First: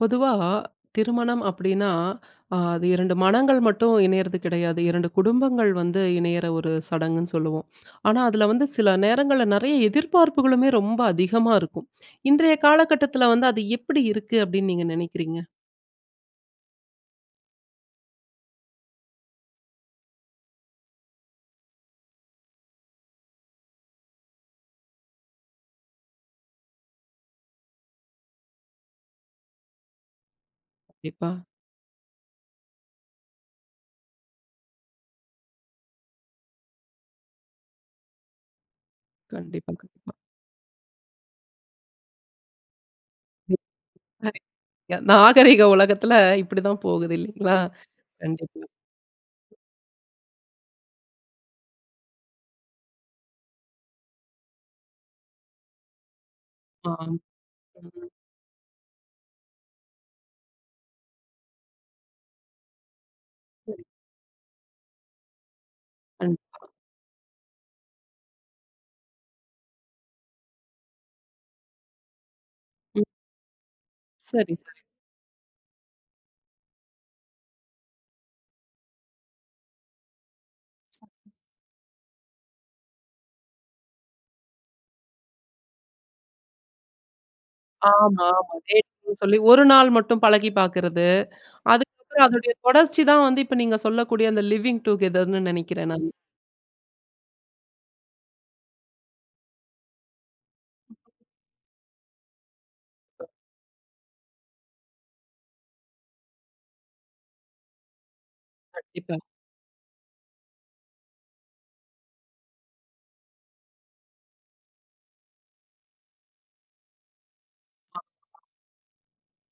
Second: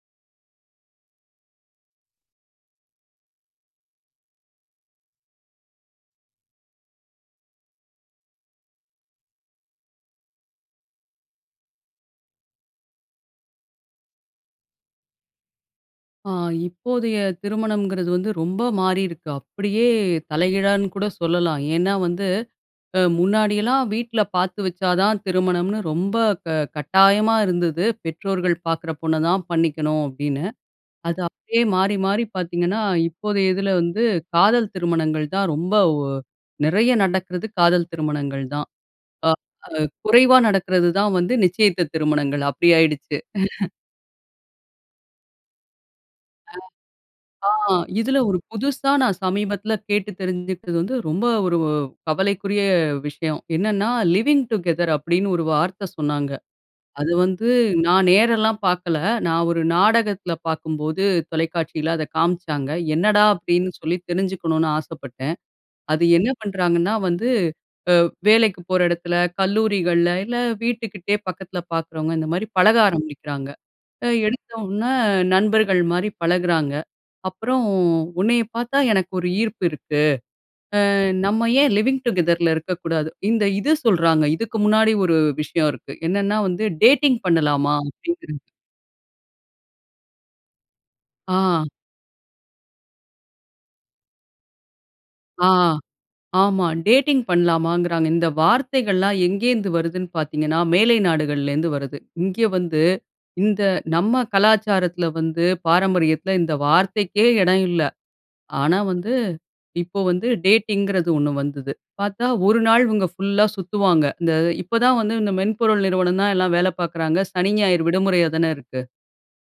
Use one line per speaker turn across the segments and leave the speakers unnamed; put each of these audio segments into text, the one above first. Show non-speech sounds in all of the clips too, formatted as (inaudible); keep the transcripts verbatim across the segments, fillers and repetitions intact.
பொதுவா திருமணம் அப்படின்னா, அ அது இரண்டு மனங்கள் மட்டும் இணையறது கிடையாது. இரண்டு குடும்பங்கள் வந்து இணையிற, ஒரு சடங்குன்னு சொல்லுவோம். ஆனா, அதில வந்து சில நேரங்கள்ல, நெறய எதிர்பார்ப்புகளுமே, ரொம்ப அதிகமா இருக்கும். இன்றைய காலகட்டத்தில வந்து, அது எப்படி இருக்கு அப்படின்னு நீங்க நெனைக்கிறீங்க?
அ, இப்போதைய திருமணம்ங்கிறது வந்து, ரொம்ப மாறியிருக்கு. அப்படியே தலைகீழானு கூட சொல்லலாம். ஏன்னா வந்து, அ முன்னாடியெல்லாம் வீட்ல பாத்து வச்சா தான் திருமணம்னு, ரொம்ப க கட்டாயமா இருந்தது. பெற்றோர்கள் பாக்குற பொண்ண தான் பண்ணிக்கணும், அப்படின்னு. அது
எப்பா
அப்படியே மாறி மாறி பாத்தீங்கன்னா, இப்போதைய இதில வந்து காதல் திருமணங்கள் தான் ரொம்ப ஒ நெறய நடக்குறது, காதல் திருமணங்கள் தான். அ
கண்டிப்பா.
அ
கண்டிப்பா.
குறைவா நடக்குறது தான் வந்து, நிச்சயத்த திருமணங்கள். அப்படி ஆயிடுச்சு. (giggles)
அதே நாகரீக உலகத்தில,
அ,
இப்படி தான் போகுது, இல்லைங்களா?
ஆ, இதில ஒரு
கண்டிப்பா.
புதுசா நான் சமீபத்தில கேட்டு தெரிஞ்சுக்கிறது வந்து, ரொம்ப ஒரு கவலைக்குரிய விஷயம். என்னன்னா, "லிவிங் டுகெதர்" அப்படின்னு ஒரு வார்த்தை சொன்னாங்க. அது
ஆம்.
வந்து, நான் நேரெல்லாம் பாக்கல. நான் ஒரு நாடகத்தில பாக்கும்போது, தொலைக்காட்சியில அத காமிச்சாங்க. என்னடா, அப்படின்னு
சரி.
சொல்லி தெரிஞ்சுக்கணுனு ஆசப்பட்டேன். அது என்ன
கண்டிப்பா.
பண்றாங்கன்னா வந்து, அ வேலைக்கு போற எடத்துல, கல்லூரிகள்ல, இல்ல வீட்டுகிட்டேயே பக்கத்துல பாக்கிறவங்க, இந்த மாரி பழக
ம்.
ஆரம்பிக்கிறாங்க. அ,
சரி, சரி.
எடுத்தோன, நண்பர்கள் மாரி பழகுறாங்க. அப்புறம், உன்னைய பாத்தா, எனக்கு ஒரு ஈர்ப்பு இருக்கு. அ, நம்ம ஏன் லிவிங் டுகெதர்ல இருக்கக்கூடாது. இந்த இது சொல்றாங்க. இதுக்கு முன்னாடி ஒரு விஷயம் இருக்கு. என்னென்னா வந்து, டேட்டிங் பண்ணலாமா?
ஆமா,
அப்படிங்கிறது.
ஆமா. டேட்டிங்னு சொல்லி ஒரு நாள் மட்டும் பழகி பாக்குறது.
ஆ.
அதுக்கப்புறம், அதனுடைய தொடர்ச்சி தான் வந்து, இப்ப நீங்க சொல்லக்கூடிய, அந்த "லிவிங் டுகெதர்ன்னு"
ஆ,
நெனக்கிறேன், நானு.
ஆமா. டேட்டிங் பண்ணலாமாங்கிறாங்க. இந்த வார்த்தைகள்லாம், எங்கேருந்து வருதுன்னு பார்த்தீங்கணா, மேலை நாடுகள்லேருந்து வருது. இங்க வந்து இந்த நம்ம கலாச்சாரத்தில வந்து, பாரம்பரியத்தில இந்த வார்த்தைக்கே எடம் இல்லை. ஆனா வந்து,
கண்டிப்பா.
இப்ப வந்து, டேட்டிங்கிறது ஒண்ணு வந்துது. பாத்தா, ஒரு நாள் இவங்க ஃபுல்லா சுத்துவாங்க. இந்த இப்பதான் வந்து இந்த மென்பொருள் நிறுவனம் தான், எல்லாம் வேல பாக்குறாங்க. சனி, ஞாயிறு
அ.
விடுமுறையா தான இருக்கு.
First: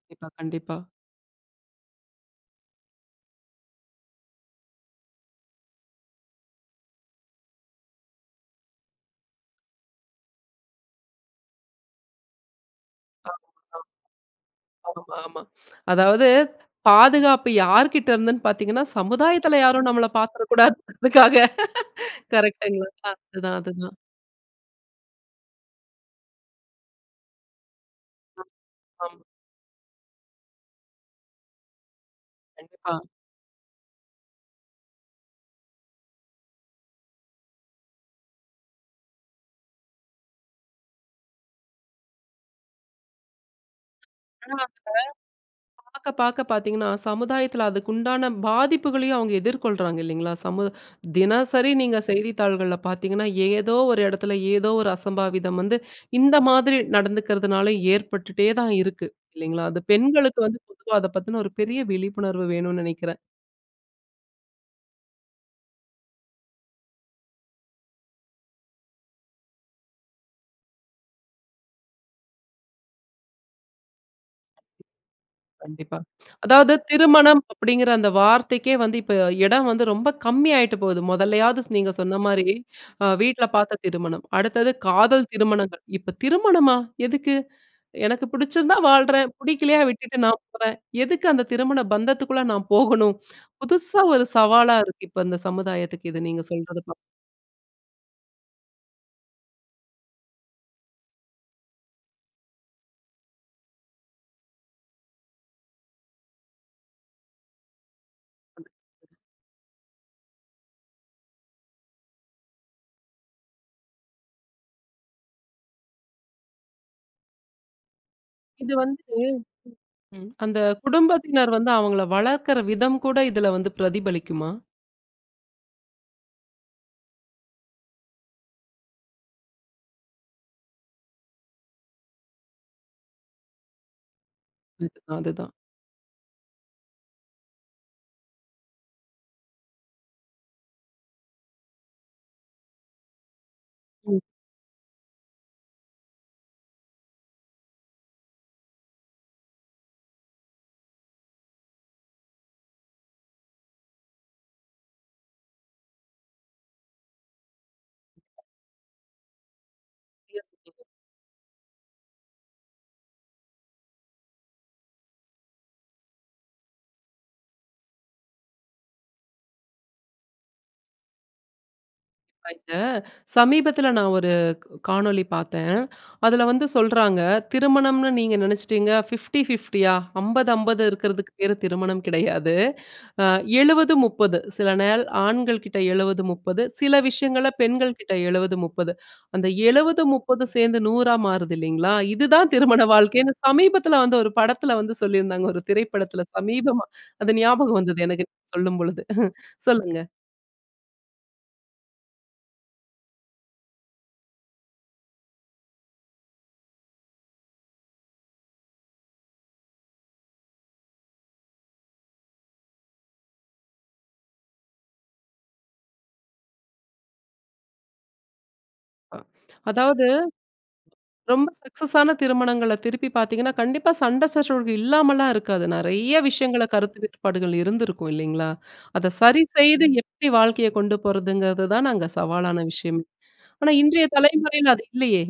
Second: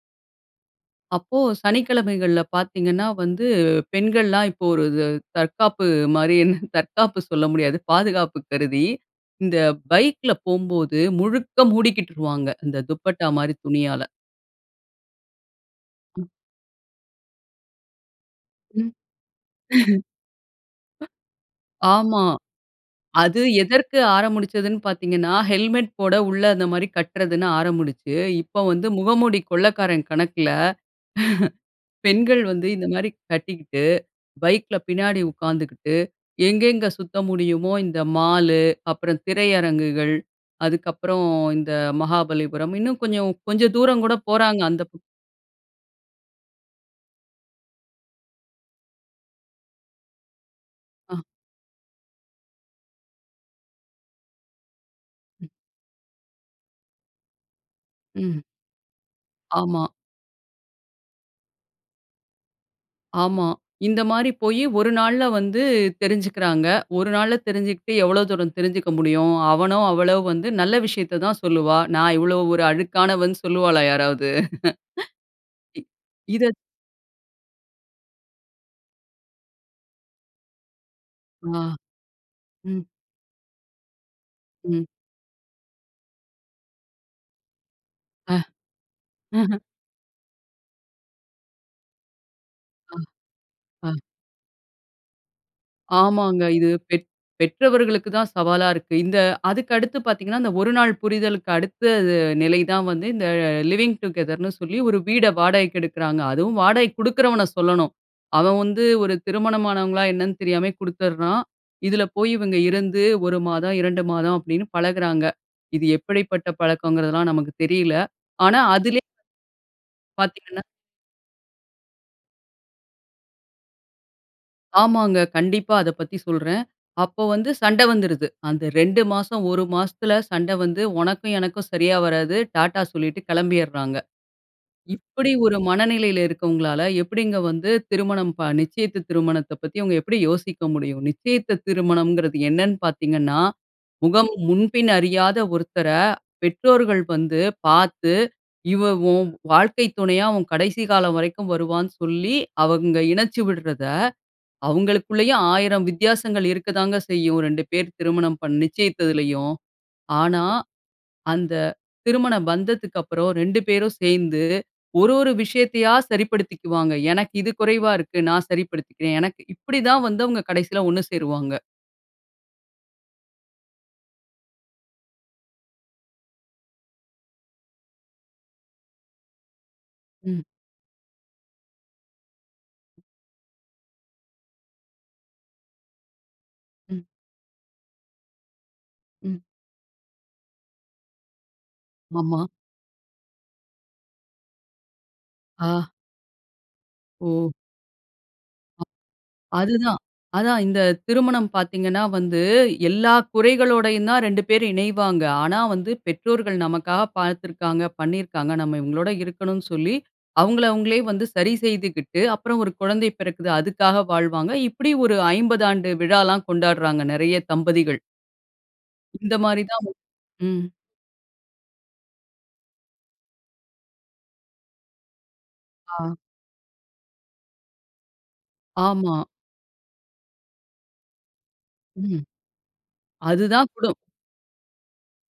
கண்டிப்பா, கண்டிப்பா.
அப்போ சனிக்கிழமைகள்ல பாத்தீங்கன்னா வந்து, பெண்கள்லாம் இப்போ ஒருது தற்காப்பு மாரின்னு, தற்காப்பு சொல்ல முடியாது, பாதுகாப்பு கருதி, இந்த பைக்ல போம்போது, முழுக்க மூடிக்கிட்டுருவாங்க, இந்த துப்பட்டா மாரி
(unintelligible)
துணியால.
ஆமா, ஆமா.
ம்.
அதாவது பாதுகாப்பு யார்கிட்டருந்துன்னு
ம்.
பார்த்தீங்கன்னா,
(chuckles)
சமுதாயத்தில யாரும் நம்மள பாத்துறக்கூடாதுன்றதுக்காக.
அ ஆமா.
கரெக்ட்ங்களா!
அது
அதுதான், அதுதான்.
எதற்கு ஆரமுடிச்சுதுன்னு பாத்தீங்கன்னா, ஹெல்மெட் போட உள்ள அந்த மாரி கட்டுறதுன்னு ஆரமுடிச்சு,
அ
இப்போ வந்து
ஆமா.
முகமூடி கொள்ளைக்காரன் கணக்கில, (chuckles) பெண்கள் வந்து இந்த
கண்டிப்பா.
மாரி கட்டிக்கிட்டு, பைக்ல பின்னாடி உக்காந்துகிட்டு, எங்கெங்க சுத்த முடியுமோ, இந்த மாலு, அப்புறம் திரையரங்குகள், அதுக்கப்புறம் இந்த மகாபலிபுரம், இன்னும் கொஞ்சம் கொஞ்சம் தூரம் கூட போறாங்க.
(unintelligible)
அந்தப்
பாக்க பாக்க பாத்தீங்கன்னா, சமுதாயத்தில அதுக்கு உண்டான பாதிப்புகளையும் அவுங்க எதிர்கொள்றாங்க இல்லைங்களா? சமூ
ஆ.
தினசரி நீங்க செய்தித்தாள்கள்ல பாத்தீங்கன்னா, ஏதோ ஒரு எடத்துல, ஏதோ ஒரு
ம்.
அசம்பாவிதம் வந்து, இந்த மாதிரி நடந்துக்கிறதுனால
ம்.
ஏற்பட்டுட்டே தான் இருக்கு, இல்லைங்களா? அது
ஆமா.
பெண்களுக்கு வந்து பொதுவா அத பத்தின ஒரு பெரிய விழிப்புணர்வு வேணும்னு நெனைக்கிறேன்.
ஆமா. இந்த மாரி போயி, ஒரு நாள்ல வந்து தெரிஞ்சுகிறாங்க. ஒரு நாள்ல தெரிஞ்சுகிட்டு, எவ்ளோ தூரம் தெரிஞ்சுக்க முடியும்? அவனோ அவளோ வந்து நல்ல விஷயத்தை தான் சொல்லுவா. நான் இவ்வளோ ஒரு அழுக்கானவன்னு சொல்லுவாளா யாராவது? இ
கண்டிப்பா.
இத
அதாவது திருமணம் அப்படிங்கிற அந்த வார்த்தைக்கே வந்து, இப்ப எடம் வந்து ரொம்ப கம்மி ஆயிட்டு போது. மொதல்லையாவது
ஆ,
ஸ் நீங்க சொன்ன மாரி,
ம்.
அ வீட்ல பாத்த திருமணம், அடுத்தது
ம்.
காதல் திருமணங்கள், இப்ப, "திருமணமா? எதுக்கு? எனக்கு
ஆ,
பிடிச்சிருந்தா வாழ்றேன்.
ஆஹ.
புடிக்கலையா விட்டுட்டு நான் போறேன். எதுக்கு அந்த திருமண பந்தத்துக்குள்ள நான்
ஆ,
போகணும்?"
ஆ.
புதுசா ஒரு சவாலா இருக்கு, இப்ப இந்த சமுதாயத்துக்கு இது நீங்க
ஆமாங்க, இது
சொல்றது தான்.
பெத் பெற்றவர்களுக்கு தான் சவாலா இருக்கு. இந்த அதுக்கடுத்து பாத்தீங்கன்னா, இந்த ஒரு நாள் புரிதலுக்கு அடுத்த து நிலை தான் வந்து, இந்த ல "லிவிங் டுகெதர்ன்னு" சொல்லி ஒரு வீட வாடகைக்கு எடுக்கிறாங்க. அதுவும் வாடகைக்கு குடுக்கிறவன சொல்லணும். அவன் வந்து ஒரு திருமணமானவங்களா என்னன்னு தெரியாமயே குடுத்துடுறான். இதில போயி இவுங்க இருந்து, ஒரு மாதம், இரண்டு மாதம் அப்படின்னு பழகுறாங்க. இது எப்படிப்பட்ட பழக்கம்ங்கிறதெல்லாம் நமக்கு தெரியல! ஆனா
இது
அதிலே
வந்து, ம் அந்த
பாத்தீங்கன்னா
குடும்பத்தினர் வந்து அவங்கள வளர்க்கிற விதம் கூட இதில வந்து பிரதிபலிக்குமா?
ஆமாங்க, கண்டிப்பா அத பத்தி சொல்றேன். அப்ப வந்து சண்டை வந்துருது. அந்த ரெண்டு மாசம், ஒரு மாசத்துல சண்டை வந்து, "உனக்கும் எனக்கும் சரியா வராது" டாட்டா சொல்லிட்டு கெளம்பிட்றாங்க.
(unintelligible)
இப்டி
அதுதான்.
ஒரு மனநிலையில இருக்கிறவங்களால, எப்டிங்க வந்து திருமணம் ப நிச்சயித்த திருமணத்தப் பத்தி அவுங்க எப்டி யோசிக்க முடியும்? நிச்சயித்த திருமணம்ங்கிறது என்னன்னு பார்த்தீங்கன்னா,
ம்.
முகம் முன்பின் அறியாத ஒருத்தர, பெற்றோர்கள் வந்து பாத்து, இவ உன் வாழ்க்கை துணையா, உன் கடைசி காலம் வரைக்கும் வருவான்னு சொல்லி, அவுங்க இணைச்சு விடுறதை, அவுங்களுக்குள்ளேயே ஆயிரம் வித்தியாசங்கள் இருக்கதாங்க செய்யும், ரெண்டு பேர் திருமணம் பண் நிச்சயித்ததிலேயும்.
சரியா
ஆனா,
சொன்னீங்க.
அந்த திருமண பந்தத்துக்கப்புறம், ரெண்டு பேரும் சேந்து, ஒரு ஒரு விஷயத்தையா சரிப்படுத்திக்குவாங்க. எனக்கு இது குறைவா இருக்கு. நான் சரிப்படுத்திக்கிறேன். எனக்கு இப்டி தான் வந்து அவுங்க கடைசில ஒண்ணு சேருவாங்க.
(unintelligible) சமீபத்தில நான் ஒரு காணொளி பார்த்தேன். அதில வந்து சொல்றாங்க, திருமணம்ன்னு நீங்க நினைச்சிட்டங்க பிப்படி பிப்படி,
ம்.
அம்பது அம்பது இருக்கிறதுக்கு பேரு (chuckles) திருமணம் கிடையாது. ஆ எழுபது: முப்பது சில நாள் ஆண்கள் கிட்ட எழுபது: முப்பது சில
ம்.
விஷயங்களை பெண்கள்கிட்ட எழுபது: முப்பது
ம்.
அந்த எழுபது: முப்பது சேர்ந்து நூறுஆ மாறுது இல்லைங்களா?
ஆமா.
இதுதான் (chuckles) திருமண வாழ்க்கைன்னு சமீபத்தில வந்து ஒரு படத்தில வந்து சொல்லியிருந்தாங்க, ஒரு
ஆ.
திரைப்படத்தில சமீபமா. அது
ஒ.
ஞாபகம் வந்தது எனக்கு (chuckles) சொல்லும்
அ.
பொழுது.
அதுதான்.
சொல்லுங்க.
அதா, இந்த திருமணம் பார்த்தீங்கன்னா வந்து, எல்லா குறைகளோடையும் தான் ரெண்டு பேரும் இணைவாங்க. ஆனா வந்து, பெற்றோர்கள் நமக்காக பார்த்திருக்காங்க பண்ணியிருக்காங்க நம்ம இவங்களோட இருக்கணும்னு சொல்லி, அவங்கள அவங்களே வந்து சரி செய்துகிட்டு, அப்புறம் ஒரு குழந்தை பிறக்குது அதுக்காக வாழ்வாங்க. இப்டி ஒரு ஐம்பது ஆண்டு விழாலாம் கொண்டாடுறாங்க நிறைய தம்பதிகள்.
அ.
இந்த மாரி தான் வ,
அதாவது
ம்.
ரொம்ப சக்சஸான திருமணங்களை திருப்பி பார்த்திங்கன்னா, கண்டிப்பாக சண்டை சச்சரவு இல்லாமலா இருக்காது.
ஆ.
நிறைய விஷயங்களை கருத்து வேட்பாடுகள் இருந்திருக்கும் இல்லைங்களா? அத
ஆமா.
சரி செய்து எப்டி வாழ்க்கையை கொண்டு போறதுங்கிறது தான், நாங்க
ம்.
சவாலான விஷயம்.
அதுதான்
ஆனா,
குடும்
இன்றைய தலைமுறையில (chuckles) அது இல்லையே!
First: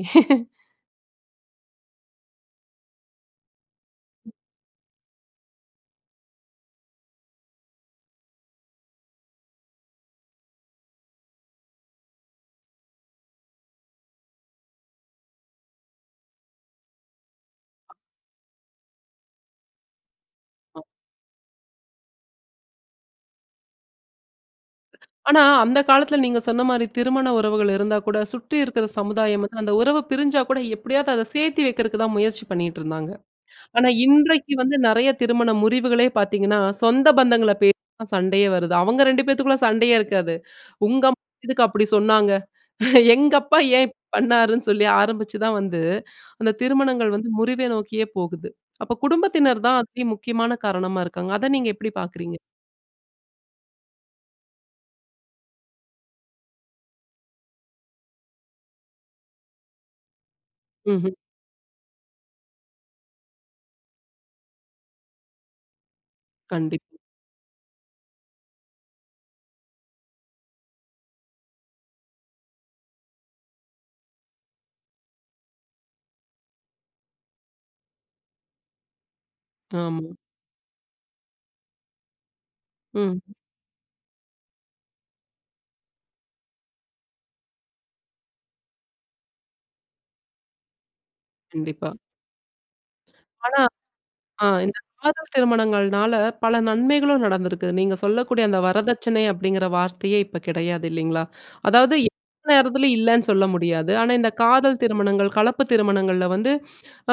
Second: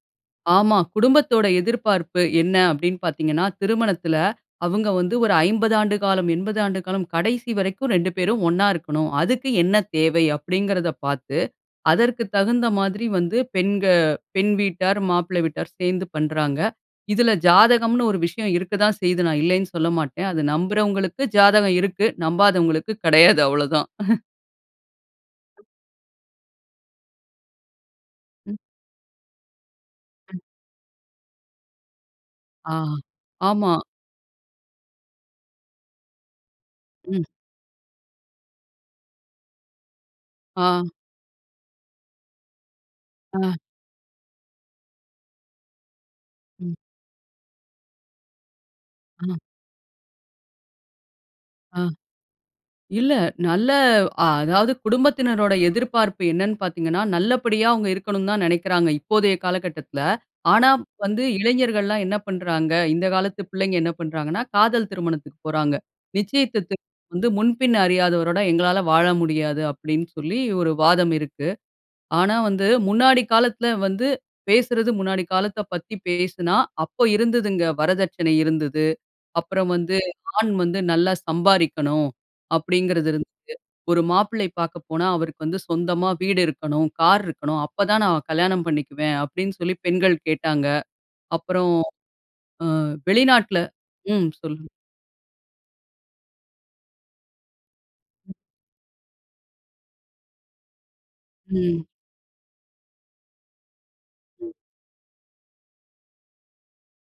ஆமா குடும்பத்தோட எதிர்பார்ப்பு என்ன அப்டினா பார்த்தீங்கனா, திருமணத்தில அவங்க வந்து ஒரு ஐம்பது ஆண்டு காலம், எண்பது ஆண்டு காலம் கடைசி வரைக்கும் ரெண்டு பேரும் ஒண்ணா இருக்கணும். அதுக்கு என்ன தேவை அப்டிங்கறத பார்த்து, அதற்கு தகுந்த மாதிரி வந்து பெண்க பெண் வீட்டார், மாப்பிள்ளை வீட்டார் சேர்ந்து பண்ணுகிறாங்க. இதில ஜாதகம்ன்னு ஒரு விஷயம் இருக்க தான் செய்து நான் இல்லைன்னு சொல்ல மாட்டேன். அதை நம்புகிறவர்களுக்கு ஜாதகம் இருக்கு. நம்பாதவர்களுக்கு (chuckles) கிடையாது அவ்ளோதான்.
ஆனா அந்த காலத்துல நீங்க சொன்ன மாரி திருமண உறவுகள் இருந்தா கூட சுற்றி
ம்.
இருக்குற சமுதாயம், அந்த உறவு பிரிஞ்சா
ம்.
கூட எப்டியாவது அத சேத்தி வைக்கிறதுக்கு தான் முயற்சி
ஆ
பண்ணிட்டு இருந்தாங்க.
ஆமா.
ஆனா இன்றைக்கு வந்து நறைய திருமண முறிவுகளே பாத்தீங்கன்னா, சொந்த
ம்.
பந்தங்கள பேசிதான் சண்டையே வருது. அவங்க ரெண்டு பேத்துக்குள்ள சண்டையே இருக்காது.
ஆ.
"உங்க அம்மா எதுக்கு அப்படி சொன்னாங்க? (snorts) எங்க
ஆ.
அப்பா ஏன் ப் பண்ணாருன்னு?" சொல்லி ஆரம்பிச்சு தான் வந்து அந்த
ம்.
திருமணங்கள் வந்து முறிவை நோக்கியே போகுது. அப்ப
அ.
குடும்பத்தினர் தான் அதி முக்கியமான காரணமா இருக்காங்க. அத நீங்க
அ.
எப்டி பாக்குறீங்க?
இல்ல நல்ல அதாவது குடும்பத்தினருடைய எதிர்பார்ப்பு என்னன்னு பாத்தீங்கனா, நல்லபடியா அவங்க இருக்கன்னு தான் நினைக்கிறாங்க, இப்போதைய காலகட்டத்துல. ஆனா
ம்ஹ்ம்.
வந்து இளைஞர்கள்லாம் என்ன பண்றாங்க. இந்த காலத்து பிள்ளைங்க என்ன பண்றாங்கனா, காதல் திருமணத்துக்கு போறாங்க. நிச்சயத்ததுக்கு
கண்டிப்பா.
வந்து "முன்பின் அறியாதவரோட எங்களால வாழ முடியாது" அப்டின் சொல்லி ஒரு வாதம் இருக்கு. ஆனா வந்து முன்னாடி காலத்துல வந்து பேசுறது முன்னாடி காலத்தப் பத்தி பேசுனா, அப்போது இருந்ததுங்க வரதட்சணை இருந்தது. அப்பறம் வந்து
ஆமா.
ஆண் வந்து நல்லா சம்பாரிக்கணும் அப்டிங்கறது
ம்.
இருந்தது. ஒரு மாப்பிள்ளை பாக்க போனா "அவருக்கு வந்து சொந்தமா வீடு இருக்கணும், கார் இருக்கணும். அப்ப தான் நான் கல்யாணம் பண்ணிக்குவேன்" அப்டின்னு சொல்லி பெண்கள் கேட்டாங்க. அப்புறம்
கண்டிப்பா.
அ வெளிநாட்ல
ஆனா
ம்ம்
அ
சொல்லுங்க.
இந்த காதல் திருமணங்கள்னால பல நன்மைகளும் நடந்திருக்கு. நீங்க சொல்லக்கூடிய அந்த வரதட்சணை அப்டிங்கற வார்த்தையே இப்ப கெடையாது இல்லைங்களா?
ம்.
அதாவது எந்த நேரத்துலயும் இல்லன்னு சொல்ல முடியாது. ஆனா இந்த
ம்.
காதல் திருமணங்கள், கலப்பு திருமணங்கள்ல வந்து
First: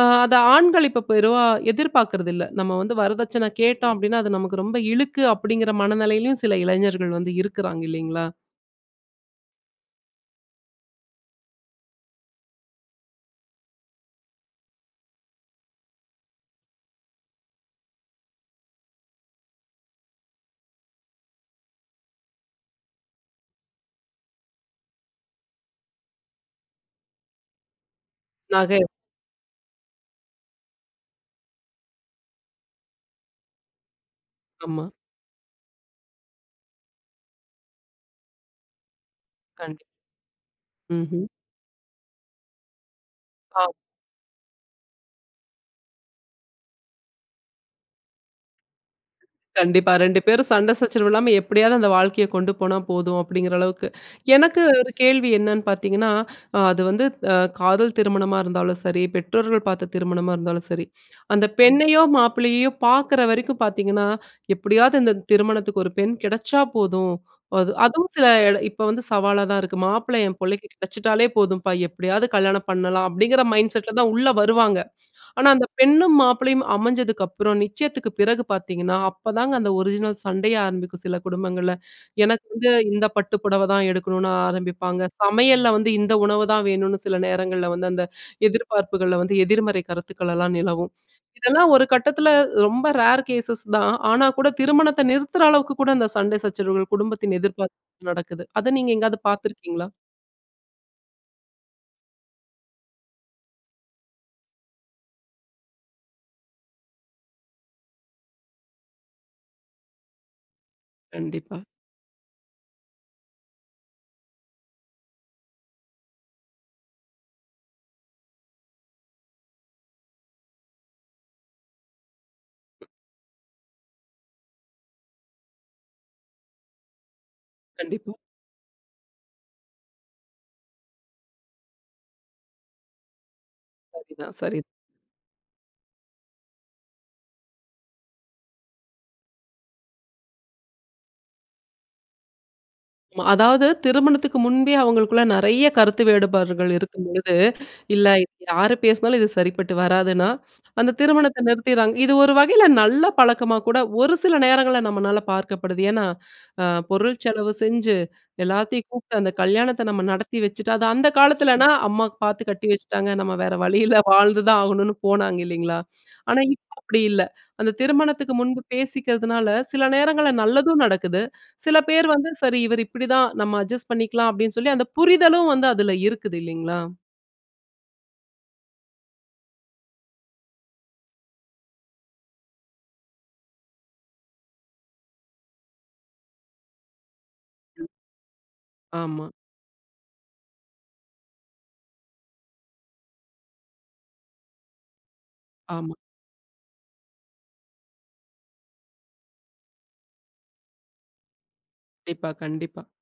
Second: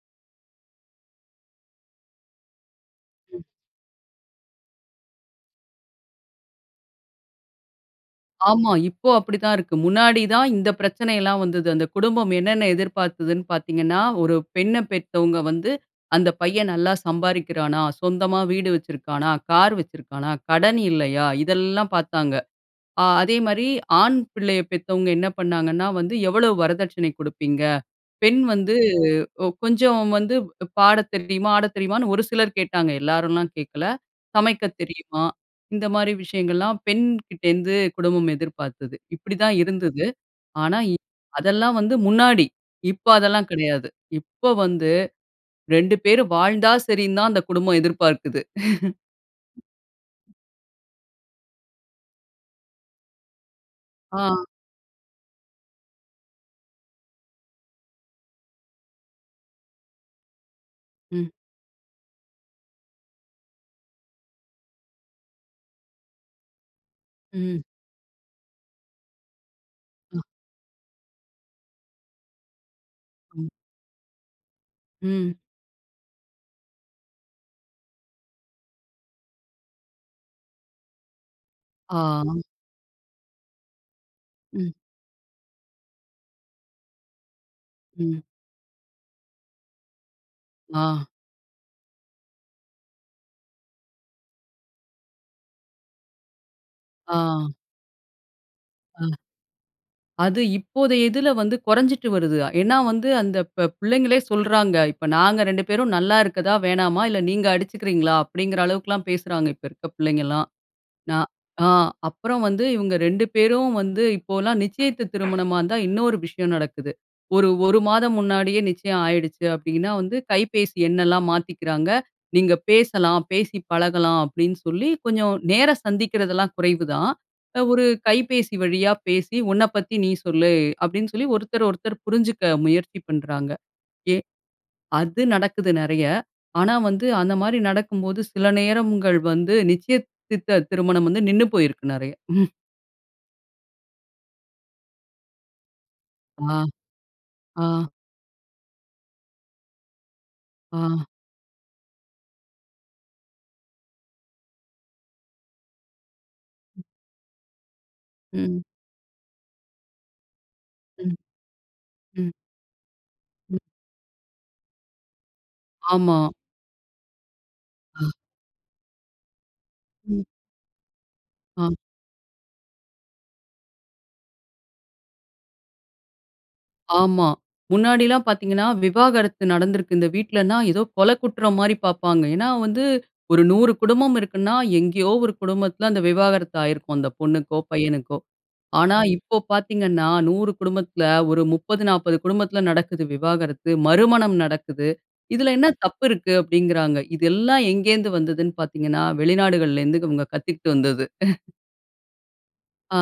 அ அத ஆண்கள் இப்போ பெருவா எதிர்பார்க்கறது இல்ல "நம்ம வந்து
ம்.
வரதட்சன கேட்டோம் அப்டின்னா, அது நமக்கு ரொம்ப இழுக்கு" அப்டிங்கிற மனநிலையிலயும் சில இளைஞர்கள் வந்து இருக்குறாங்க இல்லைங்களா?
ஆமா இப்போ அப்டித்தான் இருக்கு. முன்னாடி தான் இந்த பிரச்சனைலாம் வந்தது. அந்த குடும்பம் என்னென்ன எதிர்பார்த்ததுன்னு பாத்தீங்கனா, ஒரு பெண்ணப் பெத்தவங்க வந்து, "அந்த பையன் நல்லா சம்பாரிக்கிறானா? சொந்தமா வீடு வச்சிருக்குறானா? கார் வச்சிருக்குறானா? கடன் இல்லையா?" இதெல்லாம் பாத்தாங்க. ஆ அதே மாரிஆண் பிள்ளைய பெத்தவங்க என்ன பண்ணாங்கன்னா வந்து, "எவ்வளவு வரதட்சணை குடுப்பீங்க?" "பெண் வந்து
நகை.
கொஞ்சம் வந்து பாடத் தெரியுமா? ஆட தெரியுமா"ன்னு ஒரு சிலர் கேட்டாங்க, எல்லாரும்லாம் கேட்கல. "சமைக்க
ஆமா.
தெரியுமா?" இந்த மாரி விஷயங்கள்லாம் பெண்கிட்டேந்து குடும்பம் எதிர்பார்த்தது இப்படி தான்
கண்டிப்பா.
இருந்தது. ஆனா இ
ம்ஹ்ம்.
அதெல்லாம் வந்து முன்னாடி, இப்ப அதெல்லாம்
ஆ.
கெடையாது. இப்போ வந்து ரெண்டு பேர் வாழ்ந்தா சரின்னு தான் அந்த குடும்பம் எதிர்பார்க்குது. (laughs)
கண்டிப்பா ரெண்டு பேரும் சண்ட சச்சரவு இல்லாம எப்டியாவது அந்த வாழ்க்கைய கொண்டு போனா போதும் அப்டிங்கற அளவுக்கு.
ஆ.
எனக்கு ஒரு கேள்வி என்னன்னு பாத்தீங்கன்னா, அ அது வந்து அ காதல் திருமணமா இருந்தாலும் சரி, பெற்றோர்கள் பார்த்த திருமணமா இருந்தாலும் சரி,
ம்.
அந்த பெண்ணையோ மாப்பிள்ளையையோ பாக்குற வரைக்கும் பாத்தீங்கனா "எப்டியாவது இந்த திருமணத்துக்கு ஒரு பெண் கிடைச்சா போதும்.
ம்.
அது அதுவும் சில இப்ப வந்து சவாலா தான் இருக்கு. "மாப்பிள்ள
ம்.
என் புள்ளைக்கு கிடைச்சுட்டாலே போதும்பா எப்படியாவது கல்யாணம் பண்ணலாம்." அப்டிங்கற
ம்.
மைண்ட் செட் ல தான் உள்ள வருவாங்க.
ம்.
ஆனா அந்த பெண்ணும் மாப்பிளையும் அமைஞ்சதுக்கப்புறம் நிச்சயத்துக்கு பிறகு பாத்தீங்கன்னா, அப்பதாங்க அந்த ஒரிஜினல் சண்டையே ஆரம்பிக்கும் சில குடும்பங்கள்ல
ஆமா.
"எனக்கு வந்து இந்த பட்டு புடவ தான் எடுக்கணும்னு"
ம்.
ஆரம்பிப்பாங்க. சமையல்ல வந்து, "இந்த உணவ தான் வேணும்னு" சில நேரங்கள்ல வந்து அந்த
ம்.
எதிர்பார்ப்புகள்ல வந்து எதிர்மறை கருத்துக்கள்லாம் நிலவும்.
ஆ.
இதெல்லாம் ஒரு கட்டத்துல ரொம்ப ரேர் கேஸஸ் தான் ஆனா கூட திருமணத்த நிறுத்துற அளவுக்கு கூட அந்த சண்ட சச்சரவுகள்
ஆ.
குடும்பத்தின் எதிர்பார்ப்பு நடக்குது. அத நீங்க
ம்.
எங்காவது பாத்துருக்கீங்களா?
அது இப்போத இதுல வந்து கொறைஞ்சுட்டு வருது. ஏன்னா வந்து அந்த ப பிள்ளைங்களே சொல்றாங்க. "இப்ப நாங்க ரெண்டு பேரும் நல்லா இருக்றதா, வேணாமா? இல்ல நீங்க அடிச்சுக்றீங்களா?" அப்டிங்கற அளவுக்குல்லாம் பேசுறாங்க. இப்ப இருக்க பிள்ளைங்கள்லாம். நான்
கண்டிப்பா.
ஆ அப்பறம் வந்து இவங்க ரெண்டு பேரும் வந்து இப்போல்லாம் நிச்சயத்து திருமணமா இருந்தா இன்னொரு விஷயம் நடக்குது. ஒரு, ஒரு மாதம் முன்னாடியே நிச்சயம் ஆயிடுச்சு அப்டின்னா, வந்து கைபேசி எண்ணெல்லாம் மாத்திக்கிறாங்க. "நீங்க பேசலாம் பேசி பழகலாம்" அப்டின்னு சொல்லி கொஞ்சம் நேர சந்திக்கிறதெல்லாம் குறைவு தான். ஒரு
கண்டிப்பா.
கைபேசி வழியா பேசி "உன்னப் பத்தி நீ சொல்லு" அப்டின்னு சொல்லி ஒருத்தர், ஒருத்தர் புரிஞ்சுக்க முயற்சி பண்றாங்க.
சரி
ஏ
தான், சரி.
அது நடக்குது நிறைய. ஆனா வந்து அந்த மாரி நடக்கும்போது சில நேரங்கள் வந்து நிச்சயித்த திருமணம் வந்து நின்னு போயிருக்குது நெறையா.
அதாவது திருமணத்துக்கு முன்பே அவங்களுக்குள்ள நறைய கருத்து
ஆ.
வேடுபாடுகள் இருக்கும்பொழுது,
ஆ.
இல்ல இது யார் பேசுனாலும் இது சரிப்பட்டு வராதுன்னா, அந்த
ஆ.
திருமணத்த நிறுத்திட்றாங்க. இது ஒரு வகையில நல்ல பழக்கமா கூட ஒரு சில நேரங்கள்ல நம்மளால பார்க்கப்படுது. ஏன்னா, அ பொருள் செலவு செஞ்சு,
ம்.
எல்லாத்தையும் கூப்ட்டு அந்த கல்யாணத்த நம்ம நடத்தி வச்சுட்டு. அது அந்த
ம்.
காலத்துலனா, அம்மா
ம்.
பார்த்து கட்டி வச்சுட்டாங்க நம்ம (chuckles) வேற
ம்.
வழியில்ல வாழ்ந்துதான் ஆகணும்னு போனாங்க இல்லீங்களா?
ஆமா.
ஆனா, இப்போ அப்டி இல்ல. அந்த
அ.
திருமணத்துக்கு முன்பு பேசிக்கிறதுனால சில
ம்.
நேரங்கள்ல நல்லதும் நடக்குது.
ஆ.
சில பேர் வந்து சரி இவர் இப்டிதான் நம்ம அட்ஜஸ்ட் பண்ணிக்கலாம், அப்டின்னு சொல்லி அந்த புரிதலும் வந்து அதுல இருக்குது இல்லைங்களா?
ஆமா. முன்னாடிலாம் பார்த்தீங்கன்னா, விவாகரத்து நடந்திருக்கு இந்த வீட்லனா ஏதோ கொல, குற்றம் மாரி பாப்பாங்க. ஏனா, வந்து ஒரு நூறு குடும்பம் இருக்குனா, எங்கேயோ ஒரு குடும்பத்துல அந்த விவாகரத்து ஆயிருக்கும். அந்த பொண்ணுக்கோ,
ம்.
பையனுக்கோ. ஆனா,
ஆமா.
இப்போ பார்த்தீங்கன்னா நூறு குடும்பத்துல ஒரு முப்பது, நாப்பது குடும்பத்துல நடக்குது விவாகரத்து, மறுமணம் நடக்குது. இதுல என்ன
ஆமா.
தப்பு இருக்கு அப்டிங்கிறாங்க. இதெல்லாம் எங்கேந்து வந்தது பார்த்தீங்கன்னா, வெளிநாடுகள்ல இருந்து இவங்க கத்திக்கிட்டு வந்தது. (chuckles)
கண்டிப்பா. கண்டிப்பா.
ஆ.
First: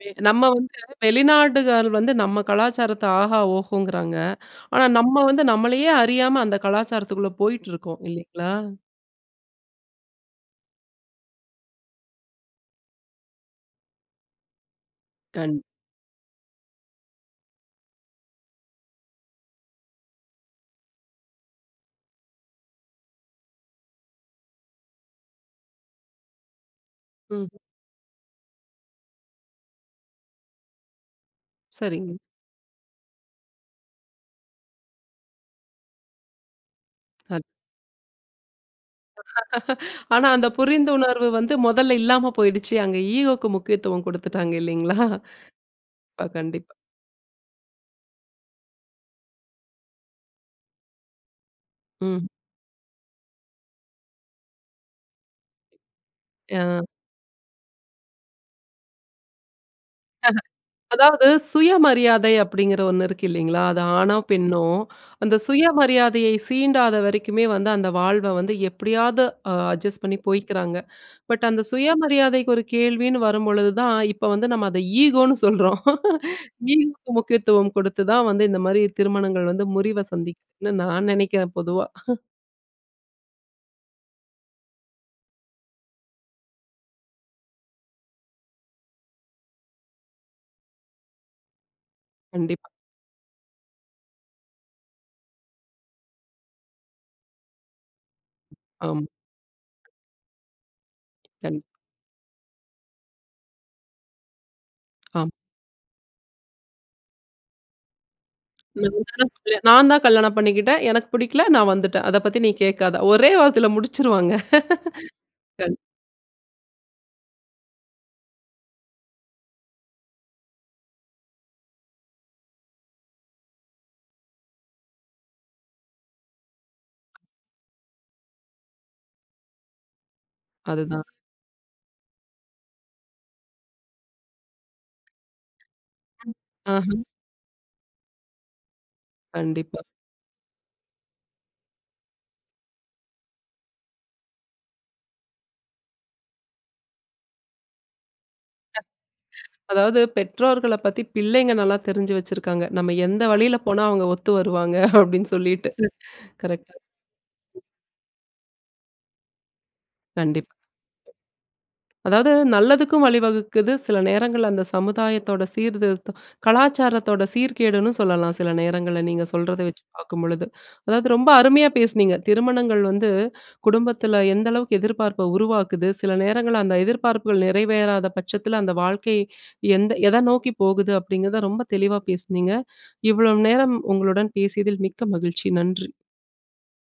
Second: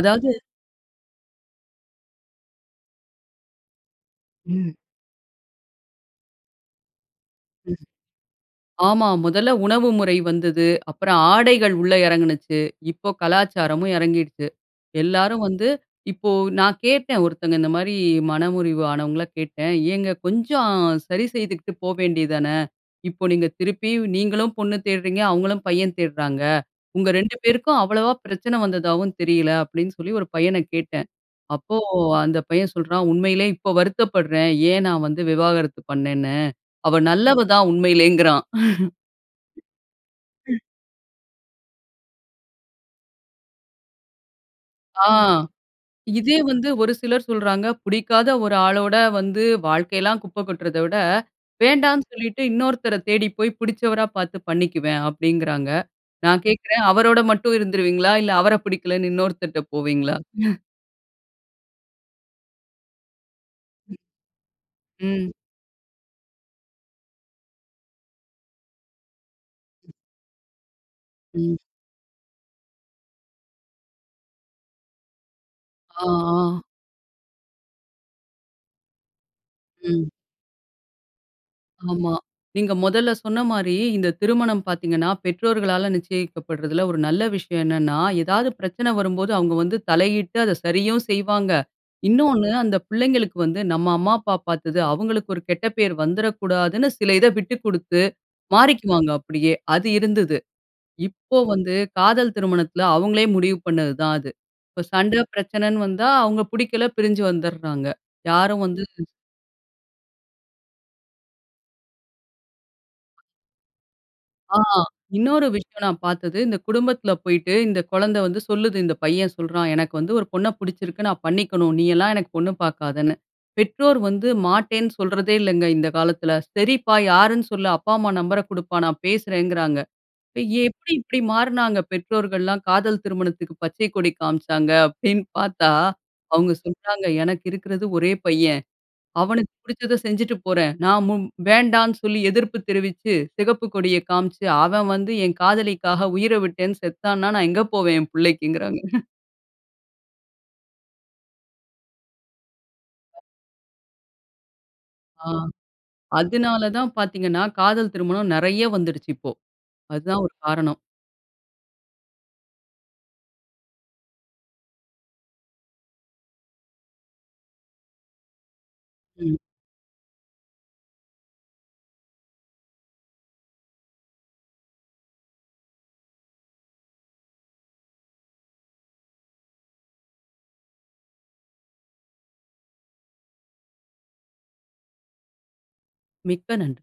பே நம்ம வந்து வெளிநாடுகள் வந்து நம்ம கலாச்சாரத்த ஆஹா, ஓஹோங்குறாங்க.
ம்.
ஆனா, நம்ம வந்து நம்மளையே அறியாம அந்த கலாச்சாரத்துக்குள்ள
ம்.
போயிட்ருக்கோம் இல்லைங்களா?
ஆமா. முதல உணவு முறை வந்தது. அப்புறம் ஆடைகள் உள்ள இறங்குனுச்சு. இப்போ கலாச்சாரமும் இறங்கிடுச்சு. எல்லாரும்
கண்
வந்து இப்போ நான் கேட்டேன், ஒருத்தங்க இந்த மாரி மனமுறிவு ஆனவங்கள கேட்டேன். ஏங்க கொஞ்சம் சரி செய்துகுட்டு போவேண்டியது தானே. இப்போ நீங்க, திருப்பியும் நீங்களும் பொண்ணு தேட்றீங்க அவங்களும் பையன் தேட்றாங்க. உங்க ரெண்டு
ம்.
பேருக்கும் அவ்வளவா பிரச்சன வந்ததாவும் தெரியல. அப்டின்னு சொல்லி ஒரு பையனக் கேட்டன். அப்போ
சரிங்க.
அந்த பையன் சொல்றான் உண்மையிலேயே இப்ப வருத்தப்பட்றன். ஏன் நான் வந்து விவாகரத்து பண்னேன்னு. அவ
(unintelligible)
நல்லவ தான் உண்மையிலேயேங்கிறான்.
(laughs) ஆனா. அந்த
(chuckles)
புரிந்துணர்வு வந்து முதல்ல இல்லாம போயிடுச்சு. அங்க ஈகோக்கு முக்கியத்துவம் குடுத்துட்டாங்க. இல்லைங்களா?
ஆ,
ப்பா.
இதே வந்து
கண்டிப்பா.
ஒரு சிலர் சொல்றாங்க. புடிக்காத ஒரு ஆளோட வந்து வாழ்க்கைலாம் குப்ப கொட்றத விட, வேண்டான்னு
ம்.
சொல்லிட்டு இன்னொருத்தர தேடி போய், புடிச்சவரா பார்த்து பண்ணிக்குவேன் அப்டிங்கிறாங்க. நான் கேட்கறேன்
யான்
அவரோட மட்டும் இருந்துருவீங்களா, இல்ல அவர புடிக்கலைன்னு இன்னொருத்தர்ட்ட போவீங்களா.
(chuckles) அதாவது சுயமரியாதை அப்டிங்கிற ஒன்னு இருக்கு இல்லைங்களா. அது ஆணோ, பெண்ணோ
ம்.
அந்த சுயமரியாதையை சீண்டாத வரைக்குமே வந்து அந்த வாழ்வ வந்து எப்டியாவது அட்ஜஸ்ட் பண்ணி போய்க்கிறாங்க. பட்
ம்.
அந்த சுயமரியாதைக்கு ஒரு கேள்வின்னு வரும்பொழுதுதான், இப்ப வந்து நம்ம அத ஈகோன்னு சொல்றோம்.
அ, ஆ.
ஈகோக்கு முக்கியத்துவம் குடுத்து தான் வந்து இந்த மாரி திருமணங்கள் வந்து முறிவ
ம்.
சந்திக்குதுன்னு நான் நெனைக்கிறேன் பொதுவா.
ஆமா.
(chuckles)
நீங்க மொதல சொன்ன மாரி, இந்த திருமணம் பார்த்தீங்கன்னா, பெற்றோர்களால நிச்சியிக்கப்பட்றதில்ல. ஒரு நல்ல விஷயம் என்னன்னா எதாவது பிரச்சனை வரும்போது, அவங்க வந்து தலையிட்டு அத சரியும் செய்வாங்க. இன்னொன்னு
கண்டிப்பா.
அந்த பிள்ளைங்களுக்கு வந்து நம்ம அம்மா அப்பா பார்த்தது. அவங்களுக்கு ஒரு கெட்ட பெயர் வந்துடக்கூடாதுன்னு, சில இத விட்டுக் குடுத்து
அம்.
மாறிக்குவாங்க அப்டியே அது இருந்தது. இப்போ
கண்
வந்து காதல் திருமணத்துல அவங்களே முடிவு பண்ணது தான் அது. இப்ப சண்ட
ஆம்.
பிரச்சனைன்னு வந்தா, அவங்க புடிக்கல பிரிஞ்சு வந்துட்றாங்க. யாரும் வந்து
(unintelligible) நான்தான் கல்யாணம் பண்ணிக்கிட்டேன். எனக்கு புடிக்கல நான் வந்துட்டன். அத பத்தி நீ கேட்காத ஒரே வார்த்தையில முடிச்சுருவாங்க.
ஆ, இன்னொரு
கண்
விஷயம் நான் பார்த்தது, இந்த குடும்பத்துல போயிட்டு இந்த குழந்த வந்து சொல்லுது. இந்த பையன் சொல்றான். எனக்கு வந்து ஒரு பொண்ண புடிச்சிருக்கு நான் பண்ணிக்கணும். நீயெல்லாம் எனக்கு பொண்ணு பார்க்காதன்னு. பெற்றோர் வந்து மாட்டேன்னு சொல்றதே இல்லங்க. இந்த காலத்துல சரிப்பா யாருன்னு சொல்ல அப்பா, அம்மா நம்பர்ர குடுப்பா, நான் பேசுறங்குறாங்க. எப்டி
அதுதான்.
இப்டி மாற்னாங்க பெற்றோர்கள்லாம் காதல் திருமணத்துக்கு பச்சை கொடி காண்பிச்சாங்க, அப்டின்னு பார்த்தா அவங்க
ஆஹ
சொன்னாங்க எனக்கு இருக்கிறது ஒரே பையன். அவனுக்கு
கண்டிப்பா.
புடிச்சத செஞ்சிட்டு போறேன். நான் மு வேண்டான்னு சொல்லி எதிர்ப்பு தெரிவிச்சு, சிகப்பு கொடிய காண்பிச்சு அவன் வந்து என் காதலிக்காக உயிர விட்டேன் செத்தான்னா, நான் எங்க போவேன் என் புள்ளைக்குங்கறாங்க. (chuckles)
அதாவது பெற்றோர்கள பத்தி பிள்ளைங்க நல்லா தெரிஞ்சு வச்சிருக்காங்க. நம்ம எந்த வழியில போனா, அவங்க ஒத்து வருவாங்க
ஆ.
அப்டின்னு சொல்லிட்டு.
அதனால
கரெக்ட்டு.
தான் பார்த்தீங்கன்னா, காதல் திருமணம் நறைய வந்துடுச்சு இப்போ. அதுதான் ஒரு
கண்டிப்பா.
காரணம்.
அதாவது நல்லதுக்கும் வழிவகுக்குது, சில நேரங்கள்ல அந்த சமுதாயத்தோட சீர்திருத்தம், கலாச்சாரத்தோட சீர்கேடுன்னு சொல்லலாம். சில நேரங்கள்ல நீங்க
ம்.
சொல்றத வச்சு பார்க்கும்பொழுது. அதாவது ரொம்ப அருமையா பேசினீங்க. திருமணங்கள் வந்து குடும்பத்துல எந்த அளவுக்கு எதிர்ப்பார்ப்ப உருவாக்குது, சில நேரங்கள்ல அந்த எதிர்பார்ப்புகள் நிறைவேறாத பட்சத்துல, அந்த வாழ்க்கை எந்த எத நோக்கி போகுது அப்டிங்கிறத ரொம்ப தெளிவா பேசுனீங்க. இவ்வளவு நேரம் உங்களுடன் பேசியதில் மிக்க மகிழ்ச்சி. நன்றி.
மிக்க நன்றி.